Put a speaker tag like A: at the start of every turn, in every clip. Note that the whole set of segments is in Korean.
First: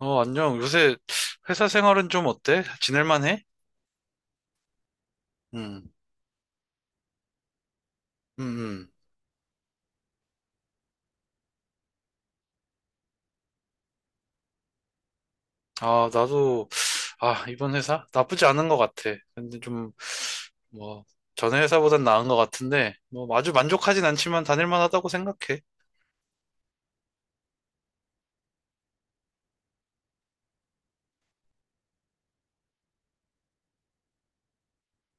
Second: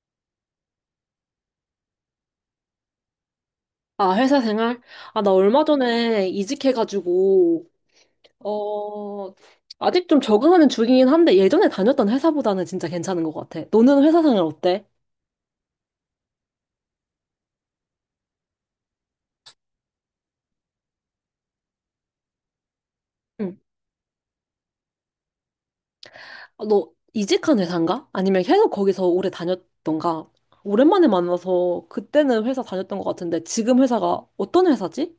A: 어, 안녕. 요새 회사 생활은 좀 어때? 지낼만 해?
B: 아, 회사 생활? 아, 나 얼마
A: 음,
B: 전에 이직해가지고,
A: 음, 음.
B: 어, 아직 좀 적응하는 중이긴 한데, 예전에 다녔던 회사보다는 진짜 괜찮은 것 같아. 너는 회사 생활 어때?
A: 아, 나도, 아, 이번 회사? 나쁘지 않은 것 같아. 근데 좀, 뭐, 전에 회사보단 나은 것 같은데, 뭐, 아주
B: 응.
A: 만족하진 않지만 다닐만 하다고 생각해.
B: 아, 너 이직한 회사인가? 아니면 계속 거기서 오래 다녔던가? 오랜만에 만나서 그때는 회사 다녔던 것 같은데, 지금 회사가 어떤 회사지?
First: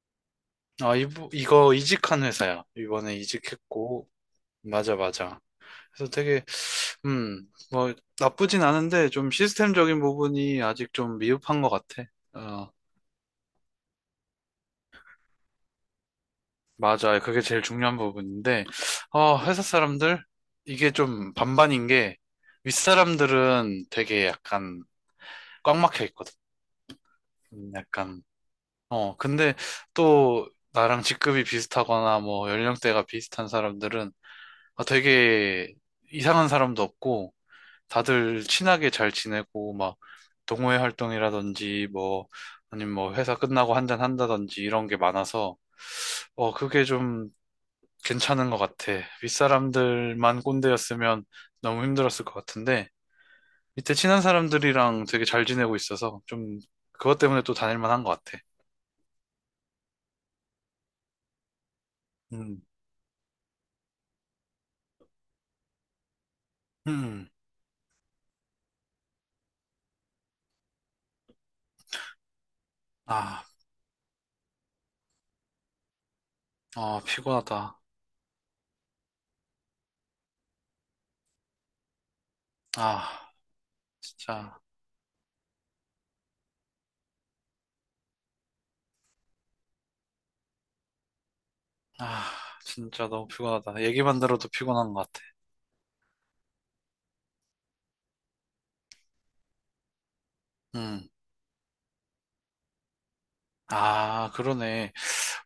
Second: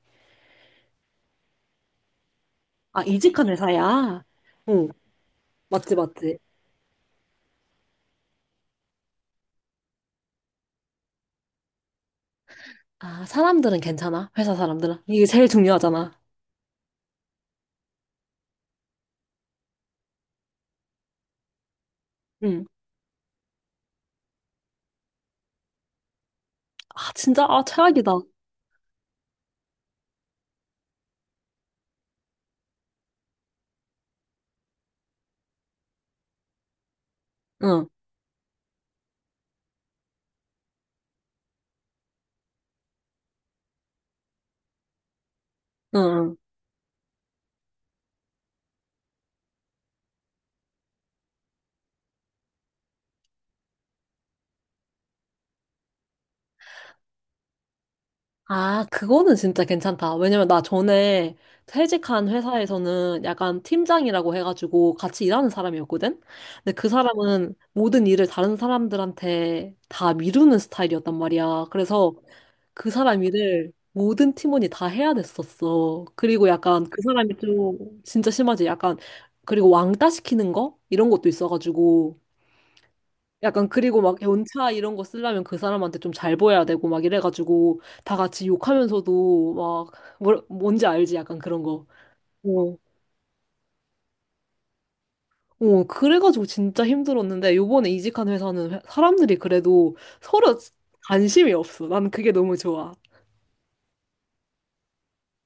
A: 아, 이거 이직한 회사야.
B: 아,
A: 이번에
B: 이직한
A: 이직했고,
B: 회사야? 응,
A: 맞아, 맞아.
B: 맞지,
A: 그래서
B: 맞지.
A: 되게, 뭐, 나쁘진 않은데, 좀 시스템적인 부분이 아직 좀 미흡한 것 같아. 어,
B: 아, 사람들은 괜찮아? 회사 사람들은? 이게 제일 중요하잖아.
A: 맞아요. 그게 제일 중요한 부분인데, 어, 회사 사람들? 이게 좀 반반인 게,
B: 응.
A: 윗사람들은 되게 약간 꽉 막혀 있거든.
B: 아, 진짜, 아, 최악이다.
A: 약간, 어, 근데 또 나랑 직급이 비슷하거나 뭐 연령대가 비슷한 사람들은 아, 되게 이상한 사람도 없고,
B: 응,
A: 다들 친하게 잘 지내고, 막 동호회 활동이라든지 뭐, 아니면 뭐 회사 끝나고 한잔 한다든지 이런 게 많아서,
B: 응. 응.
A: 어, 그게 좀 괜찮은 것 같아. 윗사람들만 꼰대였으면 너무 힘들었을 것 같은데, 밑에 친한 사람들이랑 되게 잘 지내고 있어서 좀 그것 때문에 또 다닐 만한 것 같아.
B: 아, 그거는 진짜 괜찮다. 왜냐면 나 전에 퇴직한
A: 음,
B: 회사에서는 약간 팀장이라고 해가지고 같이 일하는 사람이었거든? 근데 그
A: 음,
B: 사람은 모든 일을 다른 사람들한테 다 미루는 스타일이었단 말이야. 그래서 그 사람
A: 아,
B: 일을 모든 팀원이 다 해야 됐었어. 그리고 약간
A: 어,
B: 그 사람이 좀
A: 피곤하다.
B: 진짜 심하지. 약간 그리고 왕따 시키는 거? 이런 것도 있어가지고.
A: 아,
B: 약간 그리고 막
A: 진짜,
B: 연차 이런 거 쓰려면 그 사람한테 좀 잘 보여야 되고 막 이래가지고 다 같이 욕하면서도 막 뭔지 알지 약간 그런 거.
A: 아,
B: 어.
A: 진짜 너무 피곤하다. 얘기만 들어도 피곤한 것 같아.
B: 어, 그래가지고 진짜 힘들었는데 요번에 이직한 회사는 사람들이 그래도 서로
A: 음,
B: 관심이 없어. 난 그게 너무 좋아.
A: 아, 그러네.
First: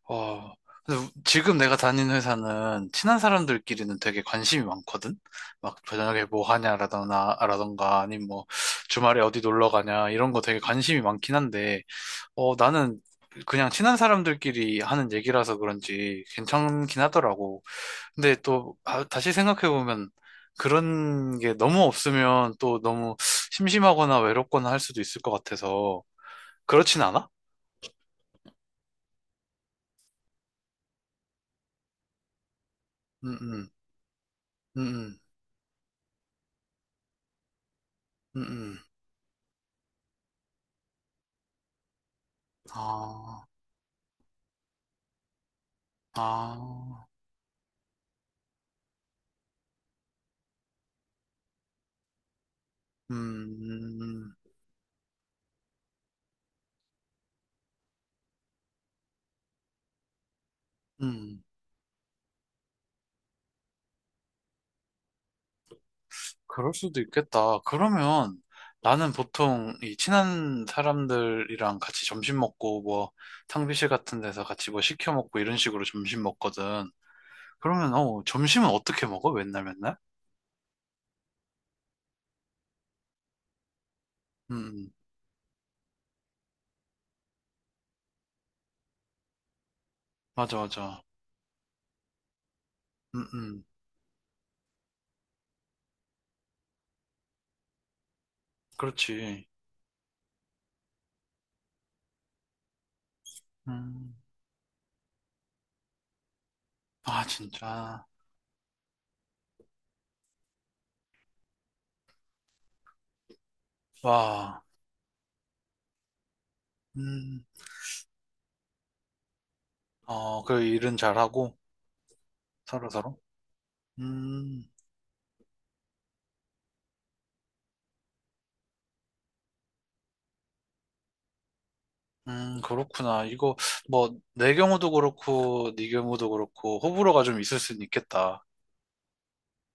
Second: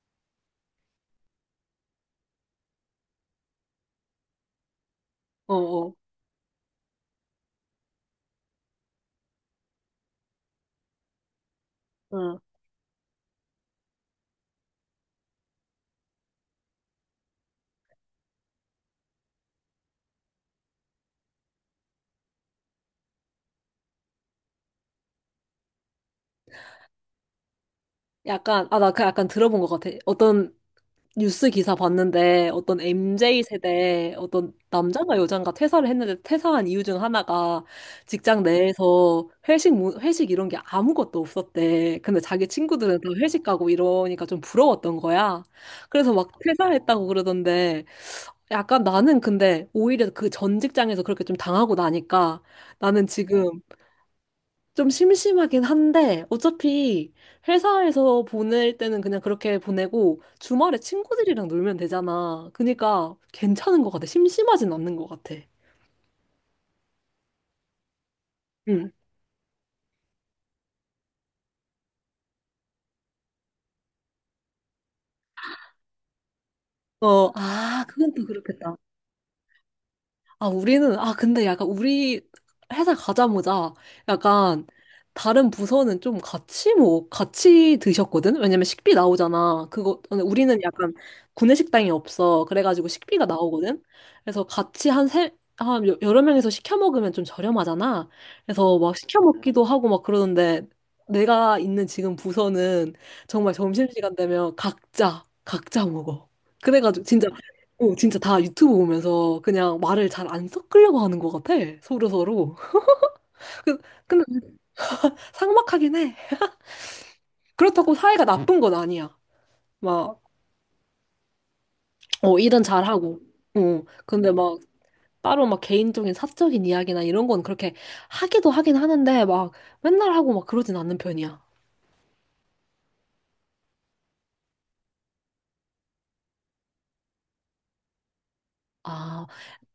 A: 어, 근데 지금 내가 다니는 회사는 친한 사람들끼리는 되게 관심이 많거든?
B: 어,
A: 막
B: 어.
A: 저녁에 뭐 하냐라던가, 라던가, 아니면 뭐 주말에 어디 놀러 가냐, 이런 거 되게 관심이 많긴 한데,
B: 어.
A: 어, 나는 그냥 친한 사람들끼리 하는 얘기라서 그런지 괜찮긴 하더라고. 근데 또, 아, 다시 생각해보면, 그런 게 너무 없으면 또 너무 심심하거나 외롭거나 할 수도 있을 것 같아서, 그렇진 않아?
B: 약간 아 나 그 약간 들어본 것 같아. 어떤 뉴스 기사 봤는데 어떤 m
A: 음,
B: j
A: 음,
B: 세대 어떤 남자가
A: 음,
B: 여잔가 퇴사를 했는데 퇴사한 이유 중 하나가 직장
A: 음, 음, 음.
B: 내에서 회식 이런 게 아무것도 없었대. 근데 자기 친구들은 다 회식
A: 아.
B: 가고 이러니까 좀 부러웠던 거야. 그래서 막
A: 아,
B: 퇴사했다고 그러던데 약간 나는 근데 오히려 그 전 직장에서 그렇게 좀 당하고 나니까 나는
A: 음,
B: 지금
A: 음,
B: 좀 심심하긴 한데, 어차피 회사에서 보낼 때는 그냥 그렇게 보내고, 주말에
A: 음.
B: 친구들이랑 놀면 되잖아. 그니까 괜찮은 것 같아. 심심하진 않는 것 같아.
A: 그럴 수도 있겠다. 그러면
B: 응.
A: 나는 보통 이 친한 사람들이랑 같이 점심 먹고 뭐 탕비실 같은 데서 같이 뭐 시켜 먹고 이런 식으로 점심 먹거든.
B: 어, 아,
A: 그러면
B: 그건
A: 어,
B: 또
A: 점심은
B: 그렇겠다.
A: 어떻게 먹어? 맨날 맨날?
B: 아, 우리는, 아, 근데 약간 우리 회사 가자마자
A: 음,
B: 약간
A: 음.
B: 다른 부서는 좀 같이 뭐, 같이 드셨거든? 왜냐면 식비 나오잖아. 그거, 근데 우리는
A: 맞아,
B: 약간
A: 맞아.
B: 구내식당이 없어. 그래가지고
A: 음,
B: 식비가
A: 음,
B: 나오거든? 그래서 같이 한 세, 한 여- 여러 명이서 시켜 먹으면 좀 저렴하잖아. 그래서 막 시켜
A: 그렇지.
B: 먹기도 하고 막 그러는데 내가 있는 지금 부서는 정말 점심시간
A: 음,
B: 되면 각자 먹어. 그래가지고
A: 아,
B: 진짜 어,
A: 진짜.
B: 진짜 다 유튜브 보면서 그냥 말을 잘 안 섞으려고 하는 것 같아. 서로서로. 그- 근데
A: 와,
B: 삭막하긴 해.
A: 음,
B: 그렇다고 사이가 나쁜 건 아니야. 막,
A: 어, 그 일은 잘하고
B: 어, 일은
A: 서로
B: 잘하고.
A: 서로.
B: 어, 근데 막
A: 음.
B: 따로 막 개인적인 사적인 이야기나 이런 건 그렇게 하기도 하긴 하는데 막 맨날 하고 막 그러진 않는 편이야.
A: 그렇구나. 이거, 뭐, 내 경우도 그렇고, 네 경우도 그렇고, 호불호가 좀 있을 수는 있겠다.
B: 아,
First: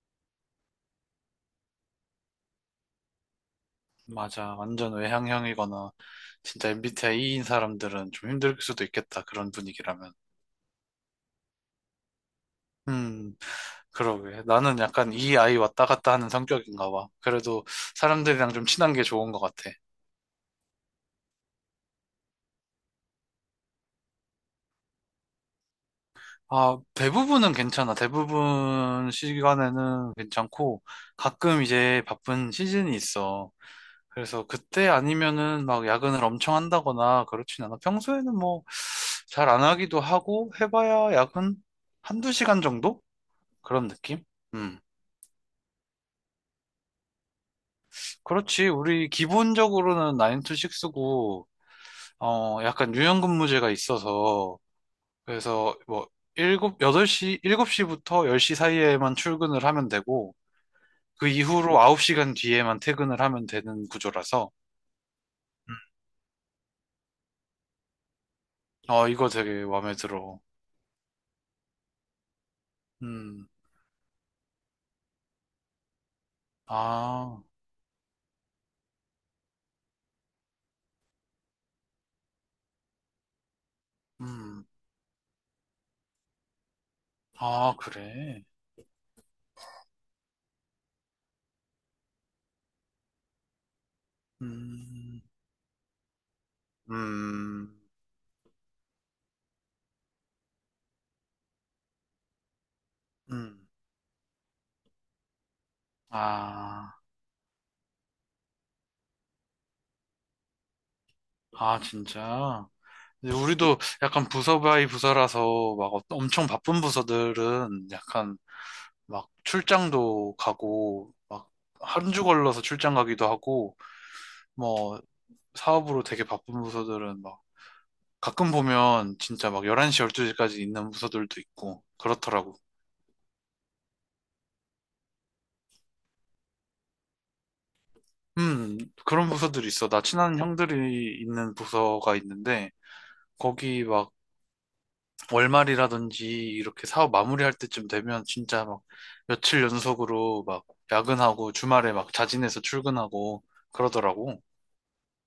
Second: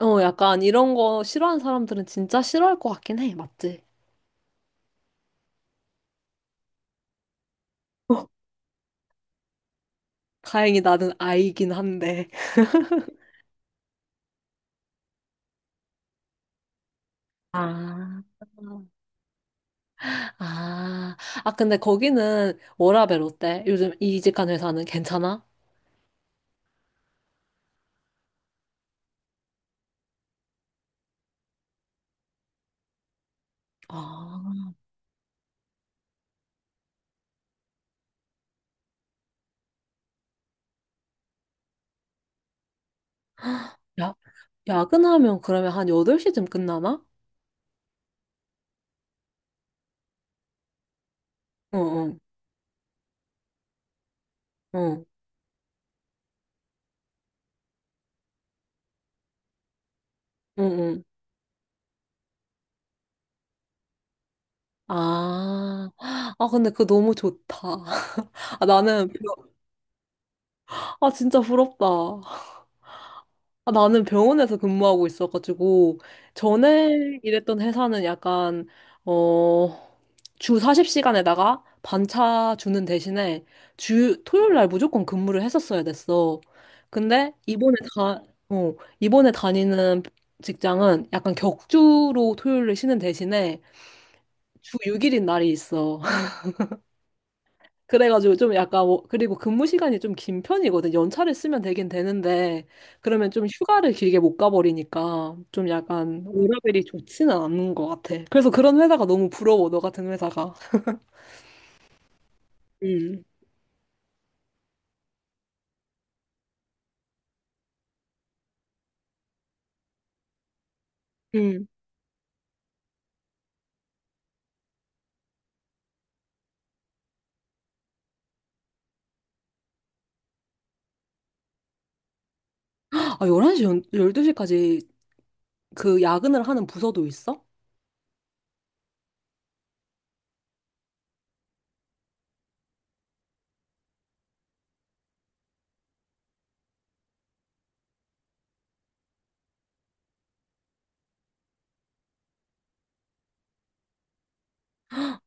B: 어, 약간 이런 거 싫어하는 사람들은 진짜 싫어할 것 같긴 해. 맞지?
A: 맞아. 완전 외향형이거나, 진짜 MBTI인 사람들은 좀 힘들 수도 있겠다. 그런 분위기라면.
B: 다행히 나는 아이긴 한데.
A: 음, 그러게. 나는 약간 이 아이 왔다 갔다 하는 성격인가 봐. 그래도
B: 아.
A: 사람들이랑 좀 친한 게 좋은 것 같아.
B: 아, 아, 근데 거기는 워라밸 어때? 요즘 이직한 회사는 괜찮아?
A: 아, 대부분은 괜찮아. 대부분 시간에는 괜찮고, 가끔 이제 바쁜 시즌이 있어. 그래서
B: 아,
A: 그때 아니면은 막 야근을 엄청 한다거나 그렇진 않아. 평소에는 뭐 잘 안 하기도 하고 해봐야 야근 한두 시간 정도? 그런
B: 야,
A: 느낌? 음.
B: 야근하면 그러면 한 8시쯤 끝나나?
A: 그렇지. 우리 기본적으로는 9 to 6고,
B: 응, 응,
A: 어, 약간 유연근무제가 있어서,
B: 응,
A: 그래서 뭐, 7, 8시, 7시부터 10시 사이에만 출근을 하면 되고,
B: 응, 응.
A: 그 이후로 9시간 뒤에만 퇴근을 하면 되는 구조라서, 음.
B: 아, 아, 근데 그거 너무 좋다. 아,
A: 어,
B: 나는,
A: 이거 되게 마음에 들어.
B: 아, 진짜 부럽다.
A: 음,
B: 아, 나는 병원에서 근무하고 있어가지고, 전에
A: 아,
B: 일했던 회사는 약간, 어, 주 40시간에다가 반차 주는 대신에 토요일
A: 음.
B: 날 무조건 근무를 했었어야 됐어. 근데
A: 아, 그래.
B: 어, 이번에 다니는 직장은 약간 격주로 토요일을 쉬는 대신에 주
A: 음,
B: 6일인 날이 있어.
A: 음,
B: 그래가지고 좀 그리고 근무 시간이 좀 긴 편이거든. 연차를 쓰면 되긴 되는데 그러면 좀
A: 음.
B: 휴가를 길게 못 가버리니까 좀 약간 워라밸이
A: 아,
B: 좋지는 않은 것 같아. 그래서 그런 회사가 너무 부러워. 너 같은 회사가.
A: 아, 진짜.
B: 음.
A: 근데 우리도 약간 부서 바이 부서라서 막 엄청 바쁜 부서들은 약간 막 출장도 가고 막
B: 음.
A: 한 주 걸러서 출장 가기도 하고 뭐 사업으로 되게 바쁜 부서들은 막 가끔 보면 진짜 막 11시, 12시까지 있는 부서들도 있고 그렇더라고.
B: 아, 12시까지 그 야근을 하는 부서도 있어?
A: 음, 그런 부서들이 있어. 나 친한 형들이 있는 부서가 있는데 거기 막 월말이라든지 이렇게 사업 마무리할 때쯤 되면 진짜 막 며칠 연속으로 막 야근하고 주말에 막 자진해서 출근하고 그러더라고.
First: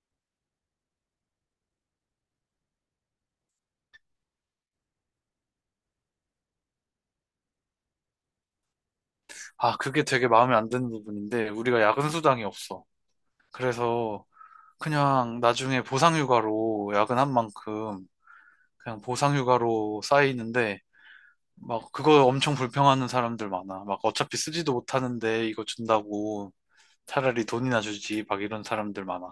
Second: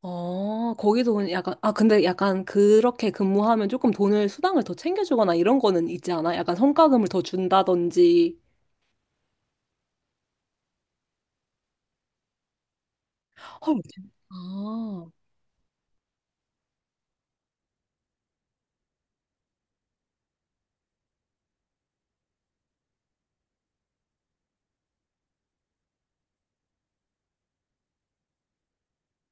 B: 어, 거기서 약간, 아, 근데 약간 그렇게 근무하면 조금 돈을, 수당을 더 챙겨주거나 이런 거는 있지 않아? 약간 성과금을 더 준다든지.
A: 아, 그게 되게 마음에 안 드는 부분인데 우리가 야근 수당이 없어.
B: 헐, 진-
A: 그래서
B: 아,
A: 그냥 나중에 보상휴가로 야근한 만큼 그냥 보상휴가로 쌓이는데 막 그거 엄청 불평하는 사람들 많아. 막 어차피 쓰지도 못하는데 이거 준다고 차라리 돈이나 주지 막 이런 사람들 많아.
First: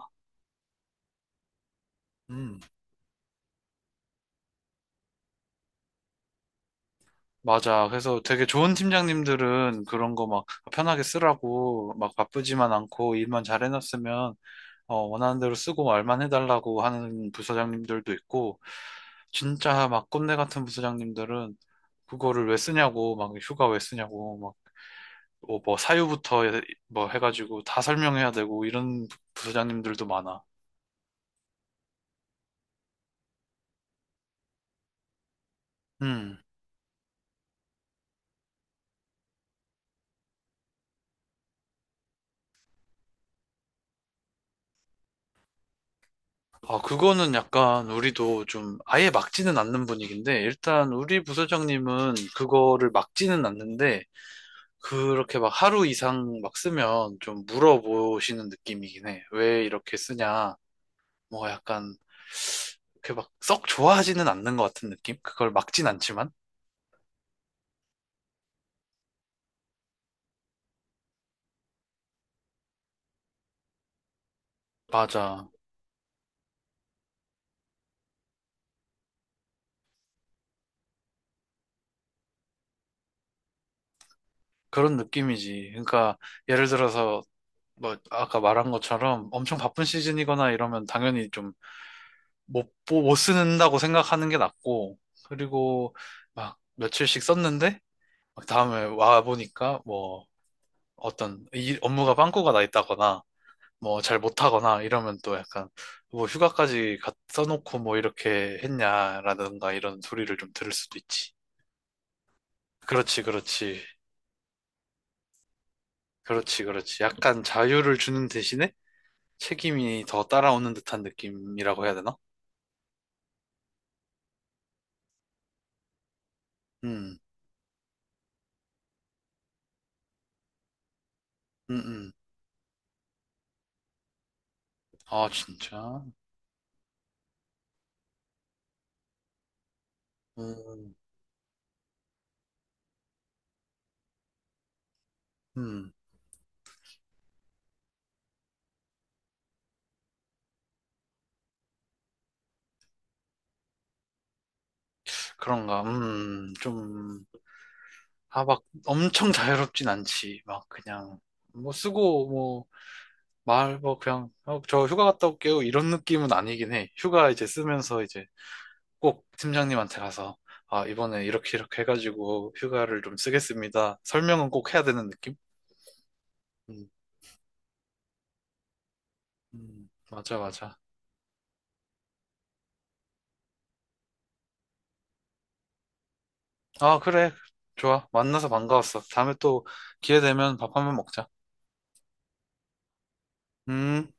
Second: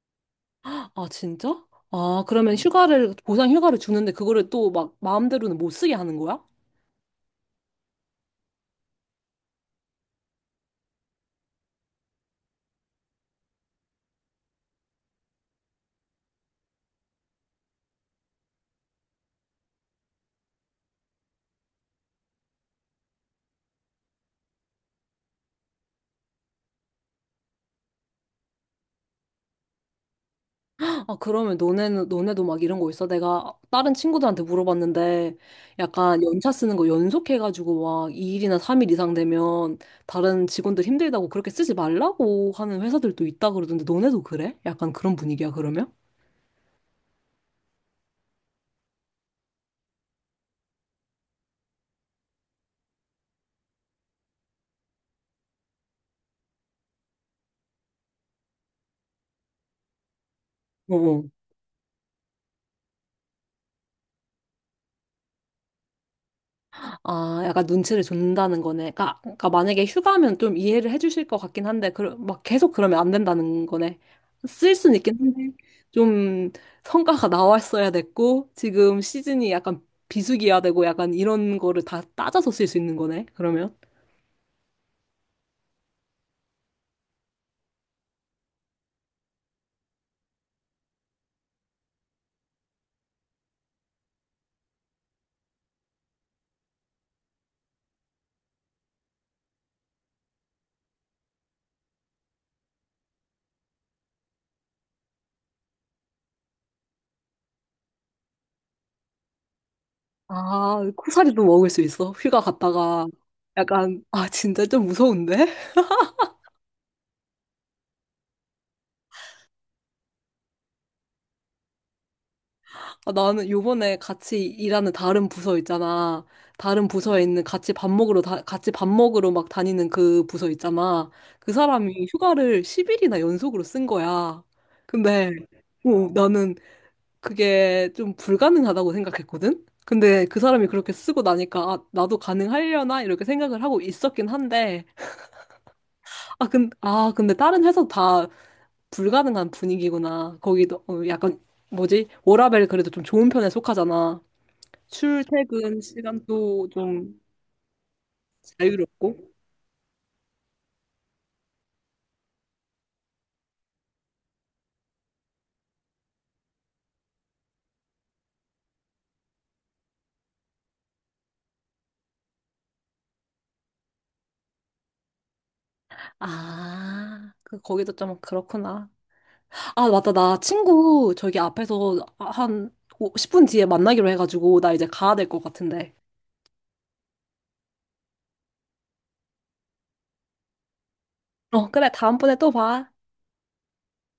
B: 아, 진짜? 아, 그러면
A: 음.
B: 휴가를, 보상 휴가를 주는데 그거를 또 막 마음대로는 못 쓰게 하는 거야?
A: 맞아. 그래서 되게 좋은 팀장님들은 그런 거 막 편하게 쓰라고 막 바쁘지만 않고 일만 잘 해놨으면 어, 원하는 대로 쓰고 말만 해달라고 하는 부서장님들도 있고 진짜 막 꼰대 같은 부서장님들은 그거를 왜 쓰냐고 막 휴가 왜 쓰냐고 막 뭐 뭐 사유부터 뭐 해가지고 다 설명해야 되고 이런 부서장님들도 많아.
B: 아, 그러면 너네도 막 이런 거 있어? 내가 다른 친구들한테 물어봤는데, 약간
A: 음.
B: 연차 쓰는 거 연속해가지고 막 2일이나 3일 이상 되면 다른 직원들 힘들다고 그렇게 쓰지 말라고 하는 회사들도 있다 그러던데, 너네도 그래? 약간 그런 분위기야, 그러면?
A: 아, 그거는 약간 우리도 좀 아예 막지는 않는 분위기인데, 일단 우리 부서장님은 그거를 막지는 않는데, 그렇게 막 하루 이상 막 쓰면 좀 물어보시는 느낌이긴 해. 왜 이렇게 쓰냐.
B: 어.
A: 뭐 약간, 그렇게 막 썩 좋아하지는 않는 것 같은 느낌? 그걸 막진 않지만?
B: 아, 약간 눈치를 준다는 거네. 그러니까 만약에 휴가면 좀 이해를 해주실 것 같긴 한데, 그, 막 계속 그러면 안 된다는 거네. 쓸 수는 있긴 한데,
A: 맞아.
B: 좀 성과가 나왔어야 됐고, 지금 시즌이 약간 비수기야 되고, 약간 이런 거를 다 따져서 쓸 수 있는 거네, 그러면.
A: 그런 느낌이지. 그러니까 예를 들어서, 뭐 아까 말한 것처럼 엄청 바쁜 시즌이거나 이러면 당연히 좀 못 쓰는다고 생각하는 게 낫고, 그리고 막 며칠씩 썼는데, 막 다음에 와 보니까 뭐 어떤 이 업무가 빵꾸가 나 있다거나, 뭐 잘 못하거나 이러면 또 약간 뭐 휴가까지 갖 써놓고 뭐 이렇게 했냐라든가 이런 소리를 좀 들을
B: 아,
A: 수도 있지.
B: 코사리도 먹을 수 있어. 휴가 갔다가.
A: 그렇지, 그렇지,
B: 약간, 아, 진짜 좀 무서운데?
A: 그렇지, 그렇지. 약간 자유를 주는 대신에 책임이 더 따라오는 듯한 느낌이라고 해야 되나?
B: 아, 나는 요번에 같이 일하는 다른 부서 있잖아. 다른
A: 음,
B: 부서에 있는 같이 밥 먹으러 막 다니는 그 부서 있잖아. 그
A: 음,
B: 사람이
A: 음.
B: 휴가를 10일이나 연속으로 쓴 거야. 근데,
A: 아, 진짜.
B: 어, 나는 그게 좀 불가능하다고 생각했거든? 근데 그 사람이 그렇게
A: 음,
B: 쓰고 나니까, 아, 나도 가능하려나? 이렇게 생각을 하고 있었긴 한데,
A: 음.
B: 아, 근데 다른 회사 다 불가능한 분위기구나. 거기도 어, 약간 뭐지? 워라밸 그래도 좀 좋은 편에 속하잖아. 출퇴근
A: 그런가,
B: 시간도 좀
A: 좀, 아, 막
B: 자유롭고.
A: 엄청 자유롭진 않지. 막 그냥, 뭐 쓰고, 뭐, 말, 뭐 그냥, 어, 저 휴가 갔다 올게요. 이런 느낌은 아니긴 해. 휴가 이제 쓰면서 이제 꼭 팀장님한테 가서, 아, 이번에 이렇게 이렇게 해가지고 휴가를 좀 쓰겠습니다. 설명은 꼭 해야 되는 느낌? 음,
B: 아, 그, 거기도 좀 그렇구나. 아, 맞다.
A: 맞아,
B: 나
A: 맞아.
B: 친구 저기 앞에서 한 10분 뒤에 만나기로 해가지고, 나 이제 가야 될 것 같은데.
A: 아, 그래. 좋아. 만나서 반가웠어. 다음에 또 기회 되면 밥 한 번 먹자.
B: 어, 그래. 다음번에 또 봐.
A: 음.